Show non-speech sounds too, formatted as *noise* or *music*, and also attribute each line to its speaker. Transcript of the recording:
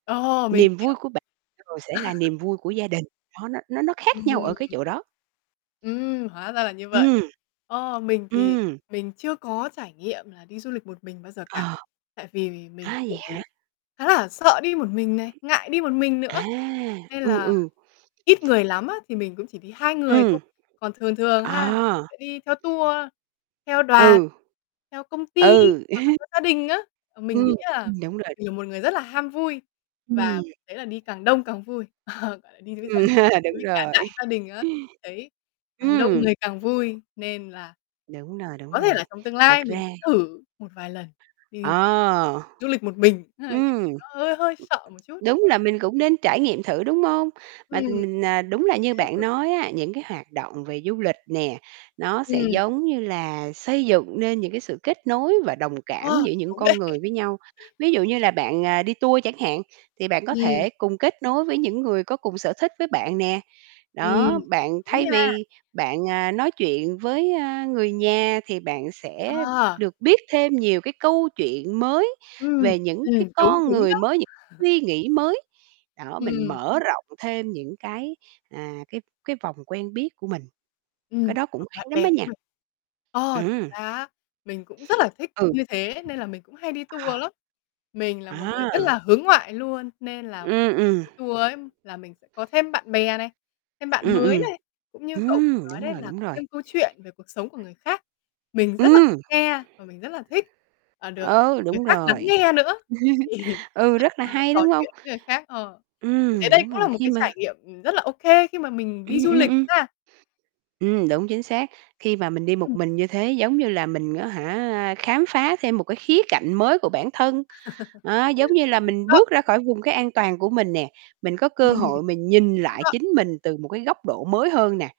Speaker 1: Ờ, mình
Speaker 2: Niềm
Speaker 1: hiểu.
Speaker 2: vui của bạ rồi sẽ là
Speaker 1: *laughs*
Speaker 2: niềm vui của gia đình. Nó nó nó nó khác nhau ở cái
Speaker 1: Ừm.
Speaker 2: chỗ đó.
Speaker 1: Ừm, hóa ra là như vậy.
Speaker 2: Ừm.
Speaker 1: Ờ, mình thì
Speaker 2: Ừm.
Speaker 1: mình chưa có trải nghiệm là đi du lịch một mình bao giờ cả.
Speaker 2: Ờ.
Speaker 1: Tại vì mình
Speaker 2: A, vậy
Speaker 1: cũng
Speaker 2: hả?
Speaker 1: khá là sợ đi một mình này, ngại đi một mình
Speaker 2: À,
Speaker 1: nữa. Nên
Speaker 2: ừ,
Speaker 1: là
Speaker 2: ừ.
Speaker 1: ít người lắm á thì mình cũng chỉ đi 2 người
Speaker 2: Ừm.
Speaker 1: thôi. Còn thường thường ha là mình
Speaker 2: À!
Speaker 1: sẽ đi theo tour, theo đoàn,
Speaker 2: Ừ.
Speaker 1: theo công ty
Speaker 2: Ừ.
Speaker 1: hoặc là
Speaker 2: *chuckles*
Speaker 1: theo gia đình á. Ờ, mình
Speaker 2: Ừm,
Speaker 1: nghĩ là
Speaker 2: ừm, đúng rồi.
Speaker 1: mình là một người rất là ham vui và
Speaker 2: Ừm.
Speaker 1: mình thấy là đi càng đông càng vui. Ờ, gọi là, đi với gia
Speaker 2: Ừm,
Speaker 1: đình,
Speaker 2: *chuckles* đúng
Speaker 1: với cả
Speaker 2: rồi.
Speaker 1: đại gia đình á thì mình thấy
Speaker 2: *chuckles*
Speaker 1: càng đông
Speaker 2: Ừm.
Speaker 1: người càng vui. Nên là
Speaker 2: Đúng rồi, đúng
Speaker 1: có thể
Speaker 2: rồi,
Speaker 1: là trong tương
Speaker 2: thật
Speaker 1: lai mình
Speaker 2: ra
Speaker 1: thử một vài lần đi
Speaker 2: À!
Speaker 1: du lịch một mình, ơ, nhưng
Speaker 2: Ừm.
Speaker 1: nó hơi hơi sợ một chút.
Speaker 2: Đúng là mình cũng nên trải nghiệm thử, đúng hông?
Speaker 1: Ừm.
Speaker 2: Mà t mình, ờ,
Speaker 1: Dù
Speaker 2: đúng
Speaker 1: gì
Speaker 2: là
Speaker 1: cũng
Speaker 2: như
Speaker 1: nên
Speaker 2: bạn
Speaker 1: thử.
Speaker 2: nói á, những cái hoạt động về du lịch nè, nó sẽ,
Speaker 1: Ừm.
Speaker 2: giống như là, xây dựng nên những cái sự kết nối và đồng cảm
Speaker 1: Ờ,
Speaker 2: giữa những
Speaker 1: đúng đấy.
Speaker 2: con người với nhau. Ví dụ như là bạn, ờ, đi tour chẳng hạn thì bạn có
Speaker 1: Ừm.
Speaker 2: thể cùng kết nối với những người có cùng sở thích với bạn nè.
Speaker 1: Ừm.
Speaker 2: Đó, bạn
Speaker 1: Đúng
Speaker 2: thay
Speaker 1: nha.
Speaker 2: vì bạn, à, nói chuyện với, a, người nhà thì bạn sẽ
Speaker 1: À!
Speaker 2: được biết thêm nhiều cái câu chuyện mới
Speaker 1: Ưm,
Speaker 2: về những cái
Speaker 1: ừm, đúng,
Speaker 2: con
Speaker 1: đúng
Speaker 2: người
Speaker 1: đó.
Speaker 2: mới, những
Speaker 1: *chuckles*
Speaker 2: suy nghĩ mới. Đó, mình
Speaker 1: Ừm.
Speaker 2: mở rộng thêm những cái, à, cái cái vòng quen biết của mình. Cái
Speaker 1: Ừm,
Speaker 2: đó cũng
Speaker 1: hoặc
Speaker 2: hay
Speaker 1: bạn
Speaker 2: lắm á
Speaker 1: bè của
Speaker 2: nha.
Speaker 1: mình. Ờ. Thực
Speaker 2: Ừm.
Speaker 1: ra á mình cũng rất là thích
Speaker 2: Ừ.
Speaker 1: như thế nên là mình cũng hay đi
Speaker 2: Ờ.
Speaker 1: tour lắm. Mình là một người
Speaker 2: À!
Speaker 1: rất là hướng ngoại luôn nên là *unintelligible*
Speaker 2: Ừm, ừm.
Speaker 1: đi tour ấy là mình sẽ có thêm bạn bè này, thêm bạn
Speaker 2: Ừm,
Speaker 1: mới
Speaker 2: ừm.
Speaker 1: này, cũng như cậu vừa
Speaker 2: Ừm,
Speaker 1: nói
Speaker 2: đúng
Speaker 1: đấy
Speaker 2: rồi,
Speaker 1: là
Speaker 2: đúng
Speaker 1: có
Speaker 2: rồi.
Speaker 1: thêm câu chuyện về cuộc sống của người khác. Mình rất là thích
Speaker 2: Ừm.
Speaker 1: nghe và mình rất là thích, à, được
Speaker 2: Ừ,
Speaker 1: người
Speaker 2: đúng
Speaker 1: khác lắng
Speaker 2: rồi.
Speaker 1: nghe nữa, thì mình
Speaker 2: *chuckles*
Speaker 1: rất
Speaker 2: Ừ,
Speaker 1: là
Speaker 2: rất
Speaker 1: thích
Speaker 2: là
Speaker 1: nói
Speaker 2: hay,
Speaker 1: trò
Speaker 2: đúng hông?
Speaker 1: chuyện với người khác, ờ. Mình
Speaker 2: Ừm,
Speaker 1: thấy đây
Speaker 2: đúng
Speaker 1: cũng
Speaker 2: rồi,
Speaker 1: là một
Speaker 2: khi
Speaker 1: cái
Speaker 2: mà
Speaker 1: trải nghiệm, ừm, rất là ô kê khi mà mình đi
Speaker 2: Ừm,
Speaker 1: du
Speaker 2: ừm,
Speaker 1: lịch
Speaker 2: ừm.
Speaker 1: ha!
Speaker 2: Ừm, đúng, chính xác. Khi mà mình đi một
Speaker 1: Ừm.
Speaker 2: mình như thế, giống như là, mình á hả, khám phá thêm một cái khía cạnh mới của bản thân.
Speaker 1: *chuckles*
Speaker 2: Đó, giống như là,
Speaker 1: Đúng
Speaker 2: mình
Speaker 1: đó.
Speaker 2: bước ra khỏi vùng cái an toàn của mình nè, mình có cơ
Speaker 1: Ừm.
Speaker 2: hội mình nhìn
Speaker 1: Đúng
Speaker 2: lại
Speaker 1: rồi.
Speaker 2: chính mình từ một cái góc độ mới hơn nè.